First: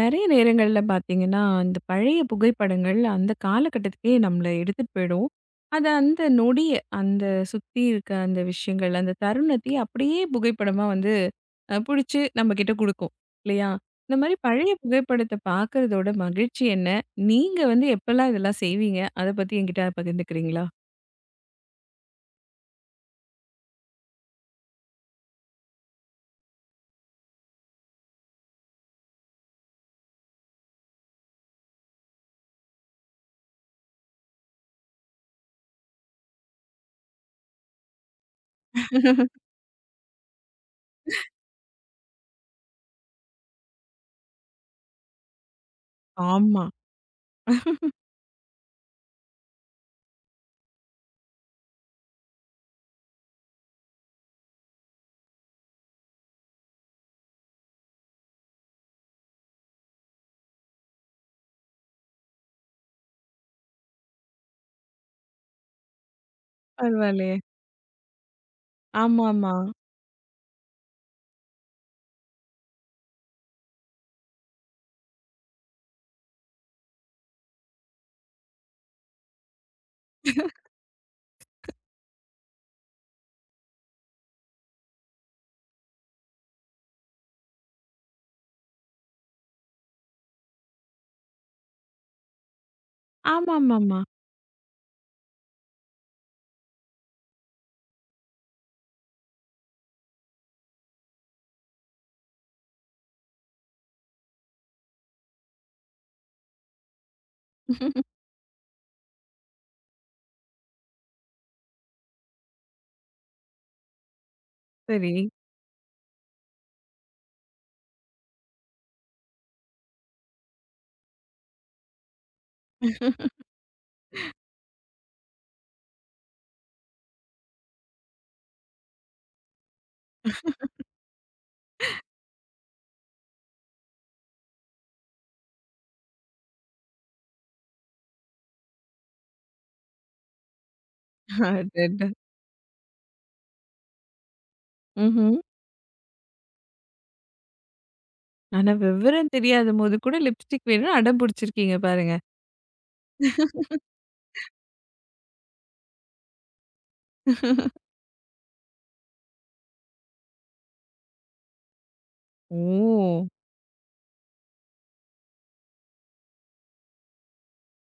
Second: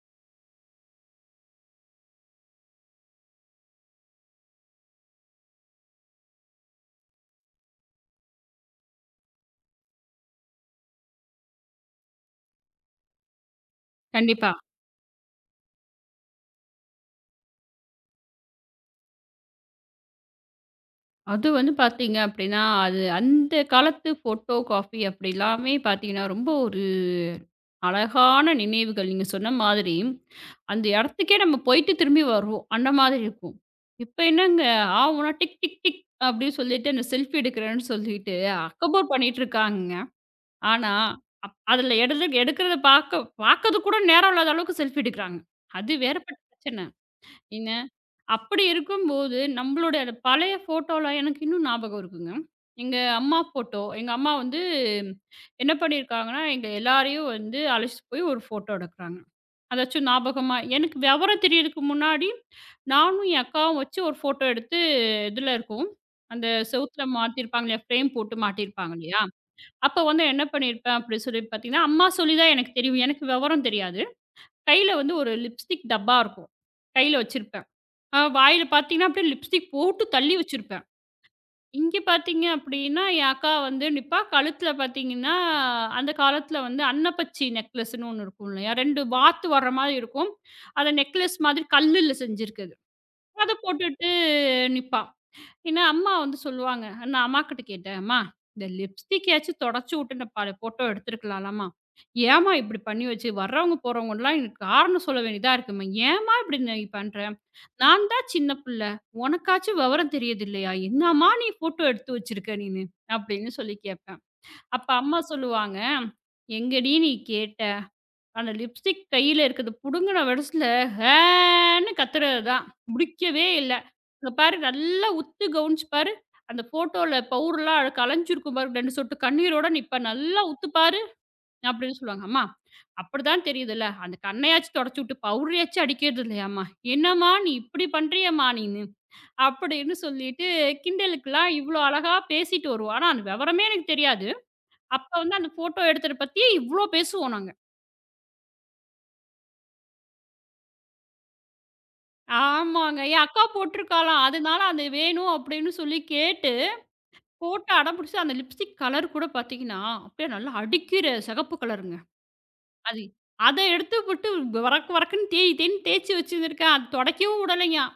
நெறைய நேரங்கள்ல பார்த்தீங்கன்னா, இந்த பழைய புகைப்படங்கள் அந்த காலகட்டத்துக்கே நம்மள எடுத்துட்டு போயிடும். அது அந்த நொடி, அந்த சுத்தி இருக்க அந்த விஷயங்கள், அந்த தருணத்தையே அப்படியே புகைப்படமா வந்து புடிச்சு நம்மகிட்ட குடுக்கும். இல்லையா? இந்த மாரி கண்டிப்பா. பழைய புகைப்படத்த பார்க்கறதோட மகிழ்ச்சி என்ன? நீங்க வந்து எப்பலாம் இதெல்லாம் செய்வீங்க? அத பத்தி என்கிட்ட பகிர்ந்துக்கிறீங்களா? அது வந்து பார்த்தீங்க அப்டின்னா, அது அந்த காலத்து ஃபோட்டோ காப்பி அப்படி எல்லாமே பார்த்தீங்கன்னா, ரொம்ப ஒரு அழகான நினைவுகள். நீங்க சொன்ன மாதிரி, அந்த இடத்துக்கே நம்ம போயிட்டு திரும்பி வருவோம். அந்த மாதிரி இருக்கும். இப்ப என்னங்க, ஊனா டிக் டிக் டிக் அப்படின்னு சொல்லிட்டு அந்த செல்ஃபி எடுக்கிறேன்னு சொல்லிட்டு அக்கபோர் பண்ணிட்டு இருக்காங்கங்க. ஆனா, அப் அதுல எடுது எடுக்கிறத பார்க்கறதுக்கு கூட நேரம் இல்லாத அளவுக்கு செல்ஃபி எடுக்கிறாங்க. அது வேறப்பட்ட ஆமா. பிரச்சனை. என்ன அப்படி இருக்கும்போது, நம்மளுடைய அந்த பழைய ஃபோட்டோலாம் எனக்கு இன்னும் ஞாபகம் இருக்குங்க. எங்க அம்மா ஃபோட்டோ. எங்க அம்மா வந்து என்ன பண்ணியிருக்காங்கன்னா, எங்க எல்லாரையும் வந்து அழைச்சிட்டு போய் ஒரு ஃபோட்டோ எடுக்குறாங்க. அதாச்சும் ஞாபகமா எனக்கு விவரம் தெரியறதுக்கு முன்னாடி, நானும் என் அக்காவும் வச்சு ஒரு ஃபோட்டோ எடுத்து இதுல இருக்கும். அந்த செவுத்துல பரவாயில்லையே. மாட்டியிருப்பாங்க இல்லையா? ஃப்ரேம் போட்டு மாட்டியிருப்பாங்க இல்லையா? ஆமாமா. அப்ப வந்து என்ன பண்ணியிருப்பேன் அப்படி சொல்லி பார்த்தீங்கன்னா, அம்மா சொல்லி தான் எனக்கு தெரியும். எனக்கு விவரம் தெரியாது. கையில வந்து ஒரு லிப்ஸ்டிக் டப்பா இருக்கும். கையில வச்சிருப்பேன். வாயில பார்த்தீங்கன்னா, அப்படியே லிப்ஸ்டிக் போட்டு தள்ளி வச்சிருப்பேன். இங்க பார்த்தீங்க அப்படின்னா, என் அக்கா வந்து நிப்பா. கழுத்தில பார்த்தீங்கன்னா, அந்த காலத்தில வந்து அன்னப்பச்சி நெக்லஸ்ன்னு ஒண்ணு இருக்கும் இல்லையா? 2 வாத்து வர்ற மாரி இருக்கும். அத நெக்லஸ் மாதிரி கல்லுல செஞ்சிருக்குது. அத ஆமாமாமா. போட்டுட்டு நிப்பா. ஏன்னா, அம்மா வந்து சொல்லுவாங்க. நான் அம்மாகிட்ட கேட்டேன், "அம்மா இந்த லிப்ஸ்டிக்கையாச்சும் தொடச்சு விட்டு இந்த பல ஃபோட்டோ எடுத்துருக்கலாம்லம்மா. ஏம்மா இப்படி பண்ணி வச்சு? வர்றவங்க போறவங்கலாம் எனக்கு காரணம் சொல்ல வேண்டியதா இருக்கும்மா. ஏம்மா இப்படி நீ பண்ற? நான் தான் சின்ன புள்ள. உனக்காச்சும் விவரம் தெரியுது இல்லையா? என்னம்மா நீ ஃபோட்டோ எடுத்து வச்சிருக்க நீனு?" அப்படின்னு சொல்லி கேட்பேன். அப்ப சரி. அம்மா சொல்லுவாங்க, "எங்கடி நீ கேட்ட? அந்த லிப்ஸ்டிக் கையில இருக்குது புடுங்குன வெடுசுல ஹேன்னு கத்துறது தான். முடிக்கவே இல்ல. அங்க பாரு நல்லா உத்து கவனிச்சு பாரு. அந்த ஃபோட்டோல பவுடர்லாம் அழ கலஞ்சிருக்கும் பாரு. 2 சொட்டு கண்ணீரோட நிப்பா. நல்லா உத்து பாரு அப்படின்னு சொல்லுவாங்க. அம்மா அப்படிதான் தெரியுதுல்ல. அந்த கண்ணையாச்சும் தொடச்சுட்டு பவுடரையாச்சும் அடிக்கிறது இல்லையாம்மா? என்னம்மா நீ இப்படி பண்றியேம்மா நீனு? அப்படின்னு சொல்லிட்டு கிண்டலுக்குலாம் இவ்ளோ அடடா! அழகா பேசிட்டு வருவோம். ஆனா அந்த விவரமே எனக்கு தெரியாது. அப்ப ம்ஹ்ம். வந்து அந்த ஃபோட்டோ எடுத்தத பத்தி இவ்ளோ பேசுவோம் நாங்க. ஆனா விவரம் தெரியாதபோது கூட லிப்ஸ்டிக் வேணும்னு அடம் பிடிச்சிருக்கீங்க பாருங்க. ஆமாங்க. என் அக்கா போட்டிருக்காளாம். அதனால அது வேணும் அப்படின்னு சொல்லி கேட்டு, போட்டு அடம் பிடிச்சு அந்த லிப்ஸ்டிக் கலர் கூட பார்த்தீங்கன்னா, அப்படியே நல்லா அடிக்கிற சிகப்பு கலருங்க. அது ஓ! அத எடுத்து போட்டு வரக்கு வரக்குன்னு தேய் தேய்ன்னு தேய்ச்சு வச்சுருந்துருக்கேன். அது துடைக்கவும் விடலையாம்.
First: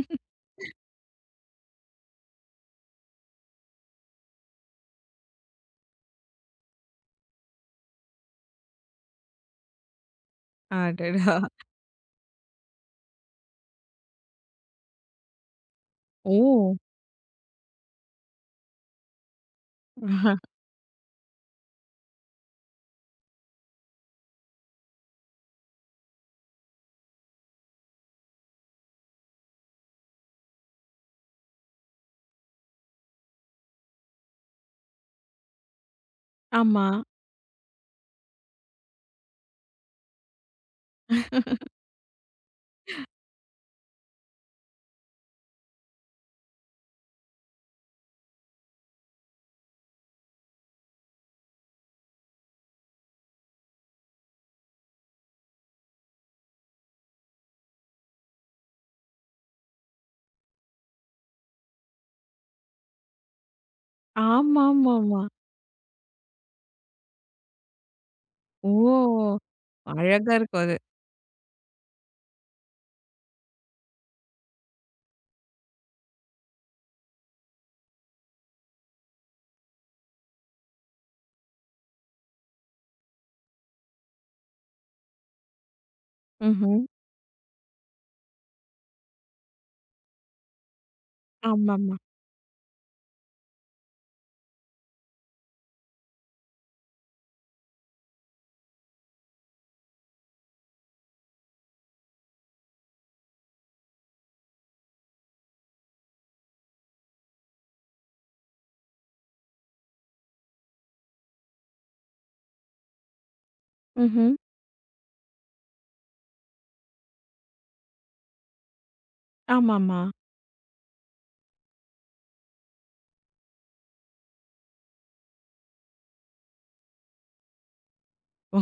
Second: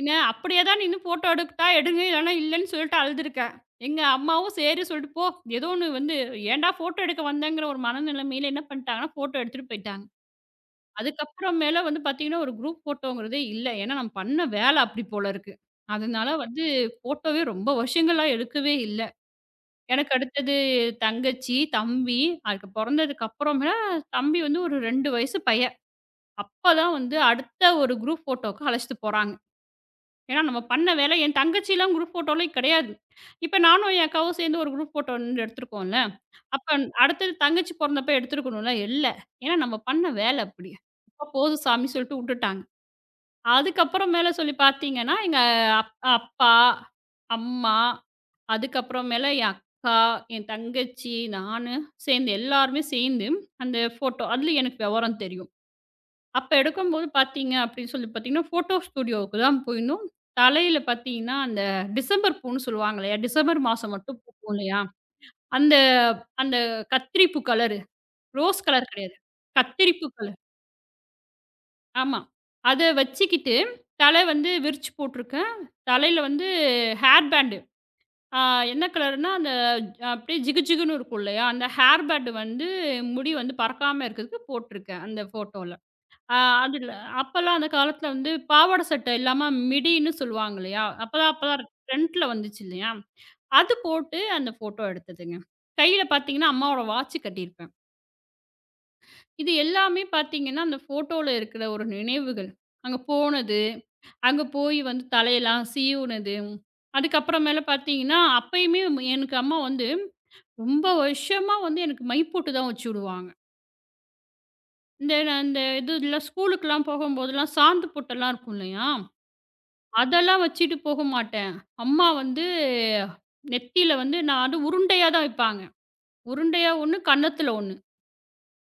என்ன அப்படியே தான் நின்னு ஃபோட்டோ எடுத்தா எடுங்க, இல்லைன்னா இல்லைன்னு சொல்லிட்டு அழுதுருக்கேன். எங்க அம்மாவும் சரி சொல்லிட்டு, "போ ஏதோ ஒண்ணு வந்து ஏன்டா ஃபோட்டோ எடுக்க வந்தேங்கிற" ஒரு மனநிலைமையில என்ன பண்ணிட்டாங்கன்னா, ஃபோட்டோ எடுத்துட்டு போயிட்டாங்க. அடடா! அதுக்கப்புறம் மேல வந்து பார்த்தீங்கன்னா, ஒரு குரூப் ஃபோட்டோங்கிறதே இல்ல. ஏன்னா, நம்ம பண்ண வேலை அப்படி போல இருக்கு. அதனால வந்து ஓ! ஃபோட்டோவே ரொம்ப வருஷங்களா எடுக்கவே இல்ல. எனக்கு அடுத்தது தங்கச்சி, தம்பி அதுக்கு பொறந்ததுக்கு அப்புறமே தம்பி வந்து ஒரு 2 வயசு பையன். அப்பதான் வந்து அடுத்த ஒரு குரூப் ஃபோட்டோக்கு அழைச்சிட்டு போறாங்க. ஏன்னா, நம்ம பண்ண வேலை என் தங்கச்சிலாம் குரூப் ஃபோட்டோலே கிடையாது. இப்ப நானும் என் அக்காவும் சேர்ந்து ஒரு குரூப் ஃபோட்டோ நின்னு எடுத்திருக்கோம்ல. அப்ப ஆமா. அடுத்தது தங்கச்சி பொறந்தப்ப எடுத்திருக்கணும்ல. இல்ல. ஏன்னா, நம்ம பண்ண வேலை அப்படி. அப்ப போதும் சாமின்னு சொல்லிட்டு வுட்டுட்டாங்க. அதுக்கப்புறம் மேல சொல்லி பார்த்தீங்கன்னா, எங்க அப் அப்பா, அம்மா, அதுக்கப்புறமேல என் அக்கா, என் தங்கச்சி, நானு சேர்ந்து எல்லாருமே சேர்ந்து அந்த ஃபோட்டோ அதில எனக்கு விவரம் தெரியும். அப்ப எடுக்கும்போது பார்த்தீங்க அப்படின்னு சொல்லி பார்த்தீங்கன்னா, ஃபோட்டோ ஸ்டூடியோவுக்கு தான் போயிருந்தோம். தலையில பார்த்தீங்கன்னா, அந்த டிசம்பர் பூன்னு சொல்லுவாங்க இல்லையா? டிசம்பர் மாசம் மட்டும் பூக்கும் இல்லையா? ஆமாமாமா. அந்த அந்த கத்திரிப்பூ கலரு. ரோஸ் கலர் கிடையாது. ஓ! கத்திரிப்பூ அழகா கலர். இருக்கும் அது. ஆமா. அத வச்சுக்கிட்டு, தலை வந்து விரிச்சு போட்டுருக்கேன். தலையில வந்து ஹேர் பேண்டு. ஆ என்ன கலர்னா, அந்த அப்படியே ஜிகு ஜிகுன்னு இருக்கும் இல்லையா? அந்த ஹேர் பேண்டு வந்து முடி வந்து பறக்காம இருக்கிறதுக்கு போட்டுருக்கேன், அந்த ஃபோட்டோல. ஆ ம்ஹ்ம். அதுல அப்பலாம் அந்த காலத்துல வந்து பாவாடை சட்டை இல்லாம மிடின்னு சொல்லுவாங்க இல்லையா? அப்பதான் அப்பதான் ஆமாமா. ட்ரெண்ட்ல வந்துச்சு இல்லையா? அது போட்டு அந்த ஃபோட்டோ எடுத்ததுங்க. கையில பார்த்தீங்கன்னா, அம்மாவோட வாட்ச் கட்டியிருப்பேன். இது எல்லாமே பார்த்தீங்கன்னா, அந்த ஃபோட்டோல இருக்கிற ஒரு நினைவுகள். அங்க போனது. அங்க போய் வந்து தலையெல்லாம் சீவுனது. அதுக்கப்புறமேல பார்த்தீங்கன்னா, அப்பயுமே எனக்கு அம்மா வந்து ரொம்ப வருஷமா வந்து எனக்கு மை போட்டு தான் வச்சு விடுவாங்க. ம்ஹ்ம். இந்த நான் இந்த இதுலாம் ஸ்கூலுக்குலாம் போகும்போதெல்லாம் சாந்து பொட்டெல்லாம் இருக்கும் இல்லையா? ஆமாமா. அதெல்லாம் வச்சுட்டு போக மாட்டேன். அம்மா வந்து நெத்தியில வந்து நான் வந்து உருண்டையா தான் வைப்பாங்க. உருண்டையா ஒண்ணு, கன்னத்துல ஒண்ணு. ஓ!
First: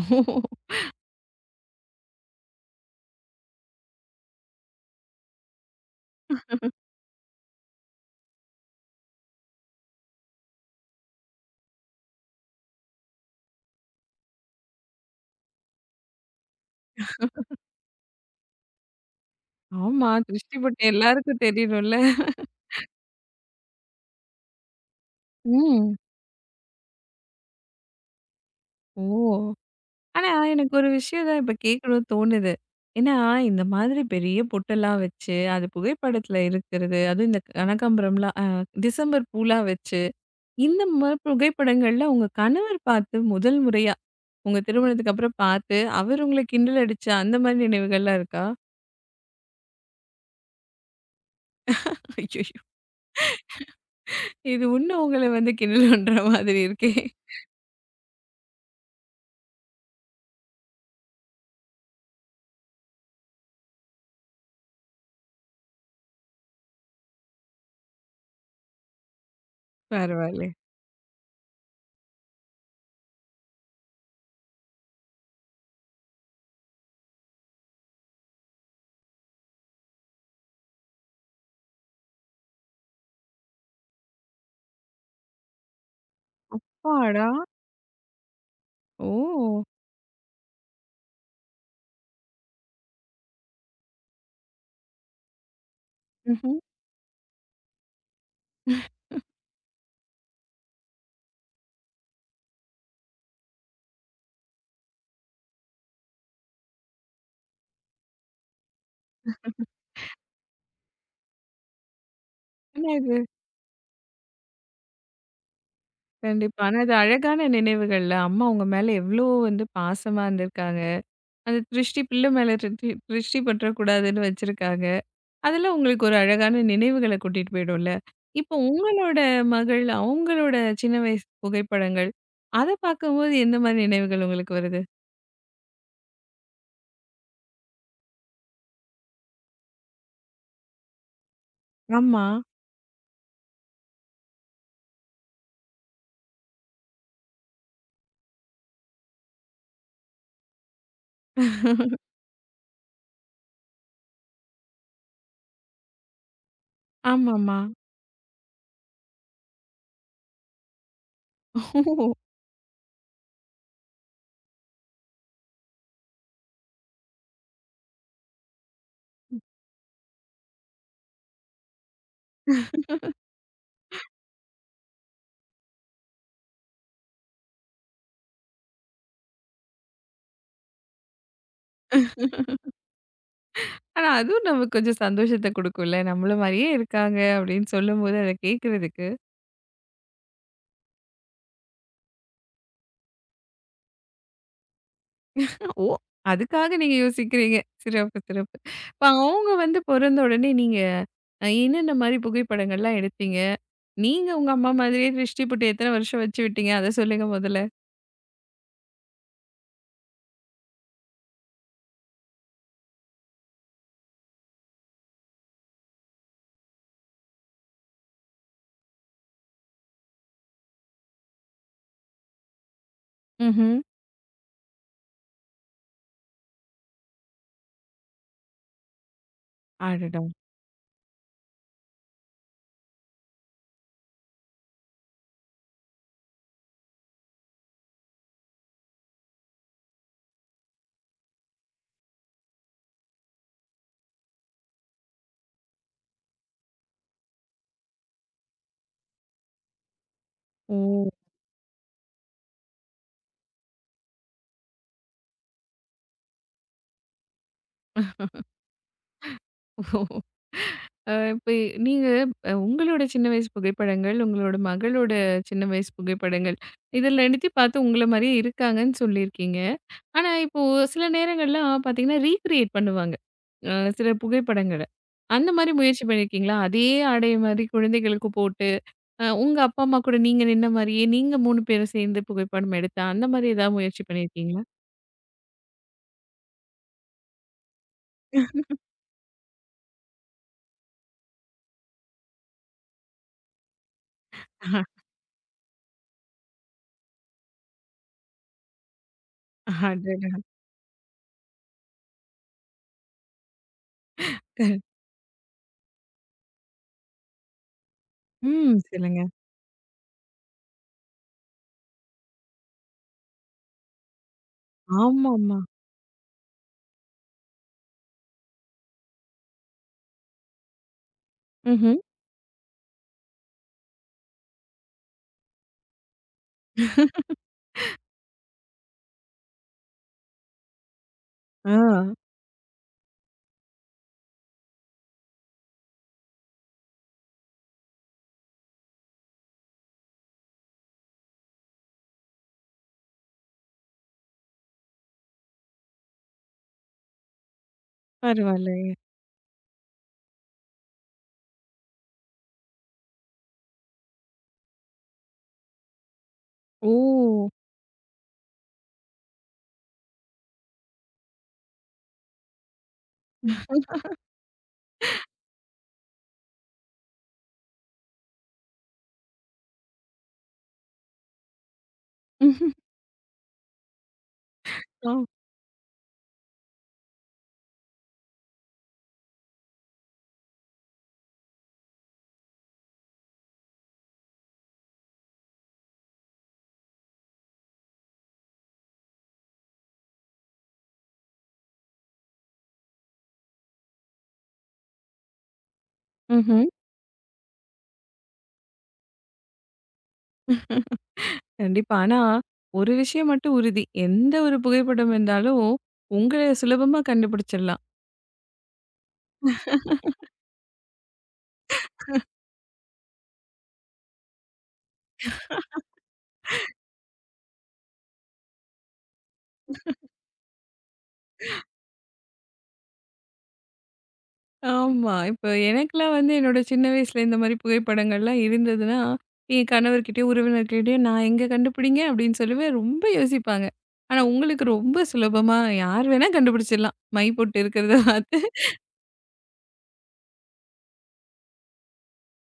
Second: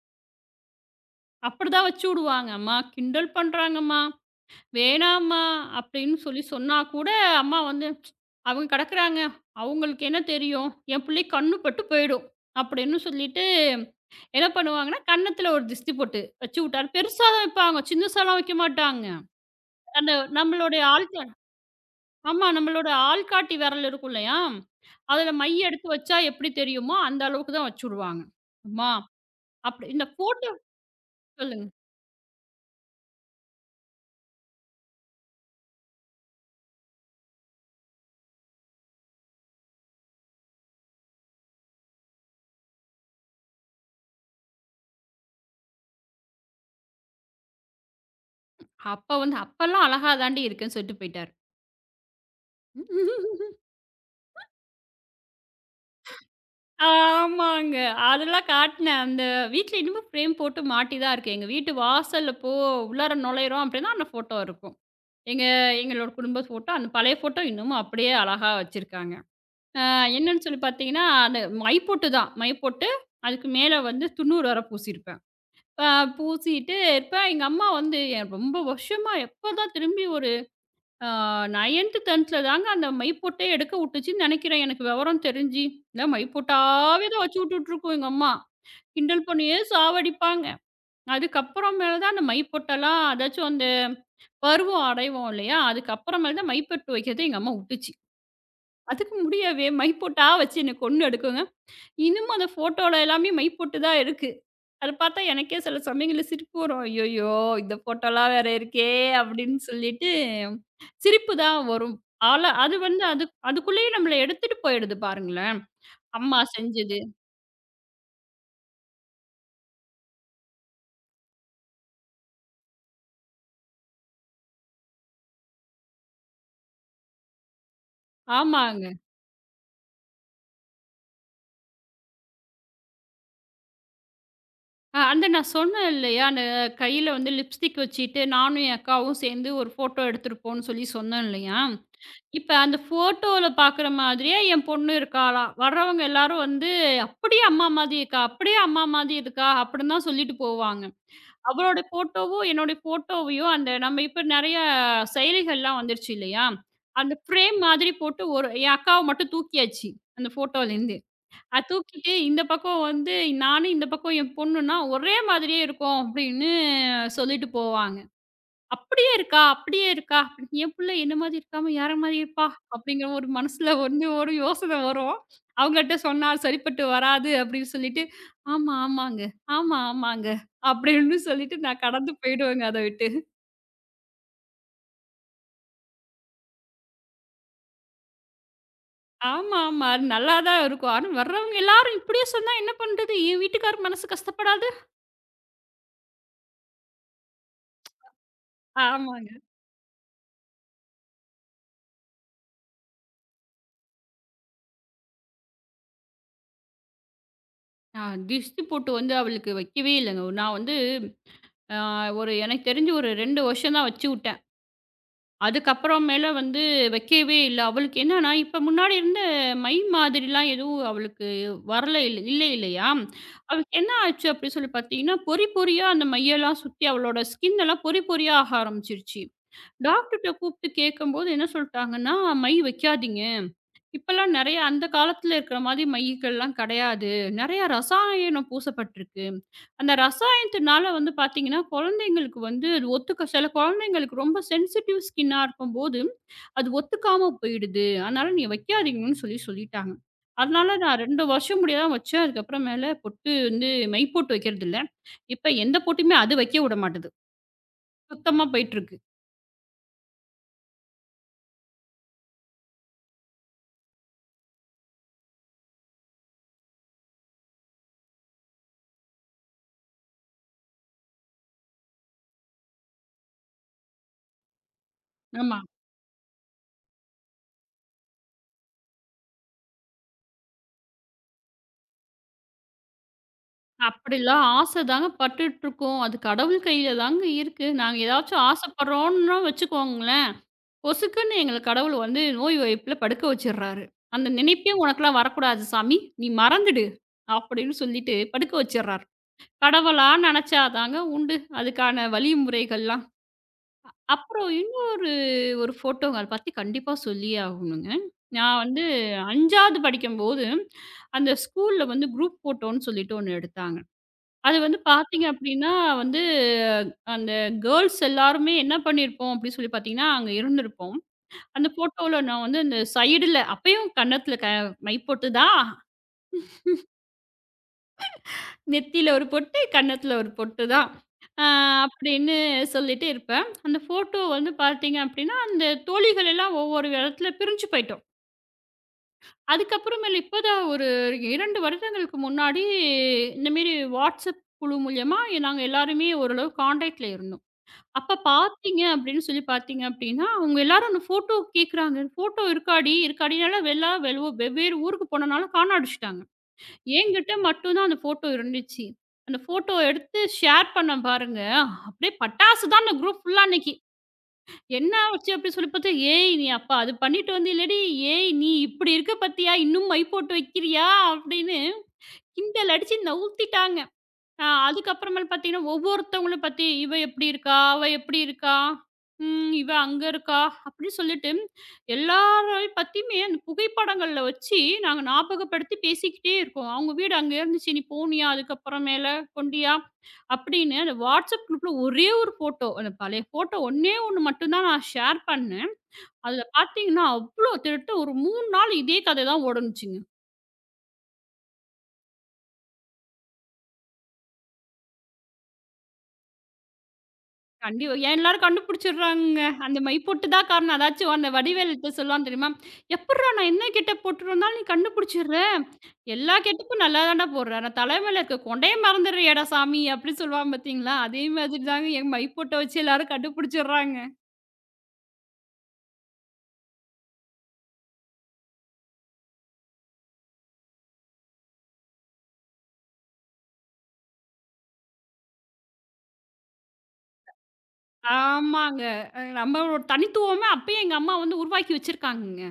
அப்படிதான் வச்சு விடுவாங்க. அம்மா கிண்டல் பண்றாங்கம்மா. வேணாம்மா அப்படின்னு சொல்லி சொன்னா கூட அம்மா வந்து அவங்க கிடக்குறாங்க அவங்களுக்கு என்ன தெரியும் என் பிள்ளை கண்ணு பட்டு போயிடும் அப்படின்னு சொல்லிட்டு என்ன பண்ணுவாங்கன்னா கன்னத்துல ஒரு திஷ்டி போட்டு வச்சு விட்டாரு பெருசா தான் வைப்பாங்க சின்னசாலாம் வைக்க மாட்டாங்க ஆமா. அந்த திருஷ்டி நம்மளுடைய பொட்டு ஆள்கா எல்லாருக்கும் தெரியணும்ல. ஆமா நம்மளோட ஆள்காட்டி விரல் இருக்கும் இல்லையா அதுல மைய எடுத்து ம். வச்சா எப்படி தெரியுமோ அந்த அளவுக்கு தான் வச்சு விடுவாங்க அம்மா ஓ! அப்படி இந்த ஆனா, போட்டு எனக்கு ஒரு விஷயம் தான் இப்ப சொல்லுங்க கேட்கணும்னு தோணுது. ஏன்னா, இந்த மாதிரி பெரிய பொட்டெல்லாம் வச்சு, அது புகைப்படத்துல இருக்கிறது, அதுவும் இந்த கனகாம்பரம்லாம் டிசம்பர் பூலாம் வச்சு, இந்த மாரி புகைப்படங்கள்ல உங்க கணவர் பார்த்து முதல் முறையா, உங்க திருமணத்துக்கு அப்புறம் பார்த்து, அவர் உங்கள கிண்டல் அடிச்ச அந்த மாரி நினைவுகள்லாம் இருக்கா? அப்ப வந்து அப்பெல்லாம் அழகா தாண்டி இருக்குன்னு சொல்லிட்டு ஐய்யய்யோ! போயிட்டாரு இது இன்னும் உங்கள வந்து கிண்டல் பண்ற மாதிரி இருக்கே! ஆமாங்க. அதெல்லாம் காட்டுனேன். அந்த வீட்ல இன்னமும் ஃப்ரேம் போட்டு மாட்டி தான் இருக்கு. எங்க வீட்டு வாசல்ல உள்ளார நுழையிறோம் அப்டின்னா, அந்த ஃபோட்டோ இருக்கும். எங்க எங்களோட குடும்ப ஃபோட்டோ, அந்த பழைய ஃபோட்டோ இன்னமும் அப்படியே அழகா வச்சிருக்காங்க. அ என்னன்னு பரவாயில்ல. சொல்லி பார்த்தீங்கன்னா, அந்த மை பொட்டு தான். மை போட்டு, அதுக்கு மேல வந்து துண்ணூறு வேற பூசியிருப்பேன். அ பூசிட்டு இருப்பேன். எங்க அம்மா வந்து ரொம்ப வருஷமா எப்பதான் திரும்பி ஒரு ஆ 9, 10ல் தாங்க அந்த மைப்பொட்டே எடுக்க வுட்டுச்சுன்னு நெனைக்கிறேன் எனக்கு விவரம் தெரிஞ்சு. இல்ல மைப்பொட்டாவே தான் அப்பாடா! வச்சு வுட்டுட்டுருக்கும் எங்க அம்மா. கிண்டல் பண்ணியே ஓ! சாவடிப்பாங்க. அதுக்கப்புறம் மேல தான் அந்த மைப்பொட்டெல்லாம் அதாச்சும் அந்த பருவம் அடைவோம் இல்லையா? அதுக்கப்புறம் மேல தான் ம்ஹ்ம். மைப்பொட்டு வைக்கிறத எங்க அம்மா வுட்டுச்சு. அதுக்கு முடியவே மைப்பொட்டா வச்சு என்ன கொன்னு எடுக்குங்க. இன்னமும் அந்த ஃபோட்டோல எல்லாமே மை போட்டு தான் இருக்கு. அத பார்த்தா எனக்கே சில சமயங்கள்ல சிரிப்பு வரும். "ஐயய்யோ! இந்த ஃபோட்டோலாம் வேற இருக்கே!" அப்படின்னு சொல்லிட்டு சிரிப்பு தான் வரும். ஆல அது ஆனா வந்து இது அது அதுக்குள்ளேயே நம்மள எடுத்துட்டு போயிடுது பாருங்களேன். அம்மா கண்டிப்பா. ஆனா அது செஞ்சது. அழகான நினைவுகள்ல. அம்மா உங்க மேல எவ்ளோ வந்து பாசமா இருந்திருக்காங்க. அந்த திருஷ்டி பிள்ளை மேல திருஷ்டி திருஷ்டி பற்றக்கூடாதுன்னு வச்சிருக்காங்க. அதெல்லாம் உங்களுக்கு ஒரு அழகான நினைவுகள கூட்டிட்டு போயிடும்ல. இப்போ ஆமாங்க. உங்களோட மகள், அவங்களோட சின்ன வயசு புகைப்படங்கள், அத பார்க்கும்போது எந்த மாரி நினைவுகள் உங்களுக்கு வருது? அந்த நான் சொன்னேன் இல்லையா? அந்த கையில வந்து லிப்ஸ்டிக் வச்சுட்டு நானும் என் அக்காவும் சேர்ந்து ஒரு ஃபோட்டோ எடுத்திருப்போம்ன்னு சொல்லி சொன்னேன் இல்லையா? அம்மா. இப்ப அந்த ஃபோட்டோல பார்க்குற மாதிரியே என் பொண்ணு இருக்காளாம். வர்றவங்க எல்லாரும் வந்து, "அப்படியே அம்மா மாதிரி இருக்கா! அப்படியே அம்மா மாதிரி இருக்கா!" அப்படின்னு தான் சொல்லிட்டு போவாங்க. அவளோட ஃபோட்டோவும், என்னோட ஃபோட்டோவையும் அந்த நம்ம இப்ப நெறைய செயலிகள்லாம் வந்துருச்சு இல்லையா? அந்த ஃப்ரேம் ஆமாமா. மாதிரி போட்டு ஒரு என் அக்காவ மட்டும் தூக்கியாச்சு, அந்த ஃபோட்டோலேருந்து. அத ஓ, தூக்கிட்டு இந்த பக்கம் வந்து நானு, இந்த பக்கம் என் பொண்ணுன்னா, "ஒரே மாதிரியே இருக்கோம்" அப்படின்னு சொல்லிட்டு போவாங்க. "அப்படியே இருக்கா, அப்படியே இருக்கா" அப்படின்னு என் புள்ள என்ன மாதிரி இருக்காம, யார மாதிரி இருப்பா? அப்படிங்கிற ஒரு மனசுல வந்து ஒரு யோசனை வரும். அவங்கள்ட்ட சொன்னா சரிப்பட்டு வராது அப்படின்னு சொல்லிட்டு, "ஆமா, ஆமாங்க. ஆமா, ஆமாங்க." அப்படின்னு சொல்லிட்டு நான் கடந்து போயிடுவேங்க அத விட்டு. ஆனா அதுவும் நமக்கு கொஞ்சம் சந்தோஷத்த குடுக்கும்ல. நம்மள மாரியே இருக்காங்க அப்படின்னு சொல்லும்போது அத கேட்கறதுக்கு. ஆமா, ஆமா. அது நல்லா தான் இருக்கும். ஆனா வர்றவங்க எல்லாரும் இப்படியே சொன்னா என்ன பண்றது? என் வீட்டுக்காரர் மனசு கஷ்டப்படாது? ஓ! அதுக்காக நீங்க யோசிக்கிறீங்க. சிறப்பு, சிறப்பு. இப்ப ஆமாங்க. அவங்க வந்து பொறந்த உடனே நீங்க என்னென்ன மாரி புகைப்படங்கள்லாம் எடுத்தீங்க? நீங்க உங்க அம்மா மாதிரியே திருஷ்டி போட்டு எத்தன வருஷம் வச்சு விட்டீங்க? அத சொல்லுங்க முதல்ல? நான் திஷ்டி போட்டு வந்து அவளுக்கு வைக்கவே இல்லங்க. நான் வந்து அ ஒரு எனக்கு தெரிஞ்சு ஒரு 2 வருஷம் தான் வச்சுவுட்டேன். அதுக்கப்புறமேல வந்து வைக்கவே இல்ல. அவளுக்கு என்னன்னா, இப்ப முன்னாடி இருந்த மை மாதிரிலாம் எதுவும் அவளுக்கு வரல இல்லை இல்லையா? அவளுக்கு ம்ஹ்ம். என்ன ஆச்சு அப்படின்னு சொல்லி பார்த்தீங்கன்னா, பொறி பொறியா அந்த மையெல்லாம் சுத்தி அவளோட ஸ்கின் எல்லாம் பொறி பொறியா ஆக ஆரம்பிச்சுருச்சு. அடடா! டாக்டர்ட்ட கூப்பிட்டு கேட்கும்போது என்ன சொல்ட்டாங்கன்னா, "மை வைக்காதீங்க. இப்பல்லாம் நெறைய அந்த காலத்துல இருக்கிற மாதிரி மையங்கள்லாம் கெடையாது. நெறைய ரசாயனம் பூசப்பட்டிருக்கு. அந்த ரசாயனத்துனால வந்து பார்த்தீங்கன்னா, குழந்தைங்களுக்கு வந்து அது ஒத்துக்க சில குழந்தைங்களுக்கு ரொம்ப சென்சிட்டிவ் ஸ்கின்னா இருக்கும்போது, அது ஒத்துக்காம போயிடுது. அதனால நீ வைக்காதீங்கன்னு சொல்லி சொல்லிட்டாங்க. அதனால ஓ! நான் 2 வருஷம் முடிய தான் வச்சேன். அதுக்கப்புறம் மேல பொட்டு வந்து மை பொட்டு வைக்கிறதில்ல. இப்ப எந்த பொட்டுமே அது வைக்க விட மாட்டுது. சுத்தமா போயிட்டுருக்கு. இப்ப நீங்க உங்களோட சின்ன வயசு புகைப்படங்கள், உங்களோட மகளோட சின்ன வயசு புகைப்படங்கள், இதில 2த்தையும் பார்த்து உங்கள மாரியே இருக்காங்கன்னு சொல்லியிருக்கீங்க. ஆனா, இப்போ சில நேரங்கள்லாம் பார்த்தீங்கன்னா, ரீகிரியேட் பண்ணுவாங்க. அ சில புகைப்படங்கள. அந்த ஆமா. மாரி முயற்சி பண்ணியிருக்கீங்களா? அதே ஆடை மாரி குழந்தைகளுக்கு போட்டு, உங்க அப்பா, அம்மா கூட நீங்க நின்ன மாரியே, நீங்க 3 பேரும் சேர்ந்து புகைப்படம் எடுத்த, அந்த மாரி ஏதாவது முயற்சி அப்படிலாம் பண்ணியிருக்கீங்களா? ஆசை தாங்க பட்டுட்ருக்கோம். அது கடவுள் கையில தாங்க இருக்கு. நாங்க ஏதாச்சும் ஆசைப்படுறோம்ன்னா வச்சுக்கோங்களேன், பொசுக்குன்னு எங்கள கடவுள் வந்து நோய் வாய்ப்புல படுக்க வச்சுர்றாரு. அந்த நினைப்பே உனக்கெல்லாம் வரக்கூடாது சாமி, நீ மறந்துடு அப்படின்னு சொல்லிட்டு படுக்க வச்சுர்றாரு. கடவுளா அடடா! நெனச்சா தாங்க உண்டு அதுக்கான வழிமுறைகள்லாம். அப்புறம் இன்னொரு ஒரு ஃபோட்டோங்க அத பத்தி கண்டிப்பா சொல்லியே ஆகணுங்க. நான் ம். வந்து சொல்லுங்க. 5வது படிக்கும்போது, அந்த ஸ்கூல்ல வந்து குரூப் ஃபோட்டோன்னு சொல்லிட்டு ஒண்ணு எடுத்தாங்க. அது வந்து பார்த்தீங்க ஆமாமா. அப்டின்னா வந்து, அந்த கேர்ல்ஸ் எல்லாருமே என்ன பண்ணியிருப்போம் அப்டின்னு சொல்லி பார்த்தீங்கன்னா, அங்க இருந்திருப்போம். அந்த ம்ஹ்ம். ஃபோட்டோல நான் வந்து அந்த சைடுல அப்பயும் கன்னத்துல மை பொட்டு தான். நெத்தியில ஒரு பொட்டு, கன்னத்துல ஒரு பொட்டு தான். ஆ ஆ அப்டின்னு சொல்லிட்டு இருப்பேன். அந்த ஃபோட்டோ வந்து பார்த்தீங்க அப்டின்னா, அந்த தோழிகள் எல்லாம் ஒவ்வொரு இடத்துல பிரிஞ்சு போயிட்டோம். அதுக்கப்புறமேலு இப்பதான் ஒரு 2 வருடங்களுக்கு முன்னாடி இந்த மாரி WhatsApp குழு மூலியமா நாங்க எல்லாருமே ஓரளவு கான்டாக்ட்ல இருந்தோம். அப்ப பார்த்தீங்க பரவாயில்லையே! அப்படின்னு சொல்லி பார்த்தீங்க அப்படின்னா, அவங்க எல்லாரும் அந்த ஃபோட்டோ கேட்குறாங்க. "ஃபோட்டோ இருக்காடி, இருக்காடினால" எல்லா வெவ்வேறு ஊருக்கு போனனால காண அடிச்சுட்டாங்க. என்கிட்ட ஓ! மட்டும் தான் அந்த ஃபோட்டோ இருந்துச்சு. அந்த ஃபோட்டோ எடுத்து ஷேர் பண்ணேன் பாருங்க, அப்படியே பட்டாசு தான் அந்த குரூப் ஃபுல்லா அன்னைக்கு. என்ன ஆச்சு அப்படின்னு சொல்லி பார்த்தா, "ஏய் நீ அப்ப அது பண்ணிட்டு வந்தீல்லடி, ஏய் நீ இப்படி இருக்க பார்த்தியா, இன்னும் மை போட்டு வைக்கிறியா" அப்படின்னு ம்ஹும். கிண்டல் அடிச்சு நவுத்திட்டாங்க. ஆ. அதுக்கப்புறமேல் பார்த்தீங்கன்னா, ஒவ்வொருத்தவங்கள பத்தி, "இவ எப்படி இருக்கா? அவ எப்படி இருக்கா? ம் இவ அங்க இருக்கா?" அப்படின்னு சொல்லிட்டு, எல்லாரையும் பத்தியுமே அந்த புகைப்படங்கள்ல வச்சு, நாங்க ஞாபகப்படுத்தி பேசிக்கிட்டே இருக்கோம். "அவங்க வீடு அங்க இருந்துச்சு. நீ போனியா? அதுக்கப்புறமேல கொண்டியா?" அப்படின்னு அந்த WhatsApp குரூப்ல ஒரே ஒரு ஃபோட்டோ. அந்த பழைய ஃபோட்டோ ஒண்ணே ஒண்ணு மட்டும் தான் நான் ஷேர் பண்ணேன். அதுல ம்ஹ்ம். பார்த்தீங்கன்னா, அவ்ளோ! திரட்ட ஒரு 3 நாள் இதே கதை தான் ஓடுனுச்சுங்க. கண்டிப்பா. ஆனா, ஒரு விஷயம் மட்டும் உறுதி. எந்த ஒரு புகைப்படம் இருந்தாலும், உங்கள சுலபமா கண்டுபிடிச்சிடலாம். கண்டிப்பா. ஏன் எல்லாரும் கண்டுபிடிச்சிடுறாங்கங்க. அந்த மை பொட்டு தான் காரணம். அதாச்சும் அந்த வடிவேலுட்ட சொல்லுவான் தெரியுமா? "எப்புட்றா நான் என்ன கெட்டப் போட்டுருந்தாலும் நீ கண்டுபிடிச்சிடுற. எல்லா கெட்டப்பும் நல்லா தான்டா போடுற. ஆனா தலைமையில இருக்க கொண்டைய மறந்துடுறியேடா சாமி" அப்படின்னு சொல்லுவான் பாத்தீங்களா? அதே மாதிரி தாங்க என் மை பொட்ட வச்சு எல்லாரும் கண்டுபிடிச்சிடுறாங்க. ஆமா. இப்ப எனக்கெல்லாம் வந்து என்னோட சின்ன வயசுல இந்த மாரி புகைப்படங்கள்லாம் இருந்ததுன்னா, என் கணவர்கிட்டயும், உறவினர்கிட்டயும் நான் எங்க கண்டுபிடிங்க அப்படின்னு சொல்லுவேன். ரொம்ப யோசிப்பாங்க. ஆனா உங்களுக்கு ரொம்ப சுலபமா யார் வேணா கண்டுபிடிச்சிடலாம். மை பொட்டு இருக்கிறத பார்த்து ஆமாங்க. நம்மளோட தனித்துவமே அப்பயே எங்க அம்மா வந்து உருவாக்கி வச்சிருக்காங்கங்க.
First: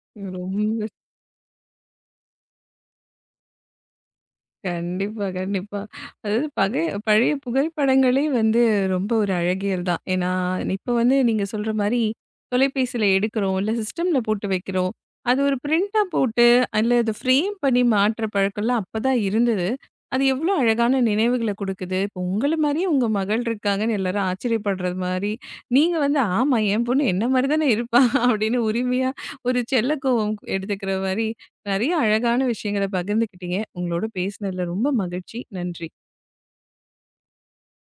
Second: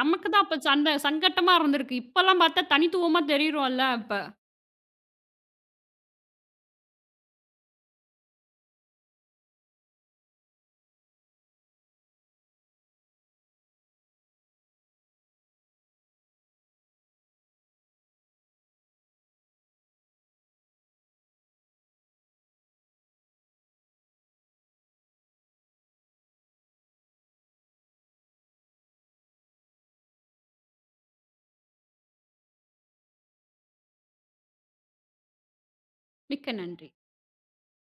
நமக்கு தான் அப்ப ரொம்ப சண்ட சங்கட்டமா இருந்திருக்கு. இப்பல்லாம் பாத்தா தனித்துவமா தெரியிறோம்ல அப்ப. கண்டிப்பா, கண்டிப்பா. அதாவது பழைய புகைப்படங்களே வந்து ரொம்ப ஒரு அழகியல் தான். ஏன்னா, இப்ப வந்து நீங்க சொல்ற மாரி தொலைபேசியில எடுக்கிறோம், இல்ல சிஸ்டம்ல போட்டு வைக்கிறோம். அது ஒரு பிரிண்டா போட்டு, அல்ல அத ஃப்ரேம் பண்ணி மாற்ற பழக்கம்லாம் அப்பதான் இருந்தது. அது எவ்ளோ அழகான நினைவுகள குடுக்குது. இப்போ உங்கள மாரியே உங்க மகள் இருக்காங்கன்னு எல்லாரும் ஆச்சரியப்படுறது மாரி, நீங்க வந்து ஆமா என் பொண்ணு என்ன மாரி தானே இருப்பா அப்படின்னு உரிமையா ஒரு செல்ல கோவம் எடுத்துக்கிற மாரி நிறைய அழகான விஷயங்கள பகிர்ந்துக்கிட்டீங்க. உங்களோட பேசினதுல ரொம்ப மகிழ்ச்சி. நன்றி. மிக்க நன்றி.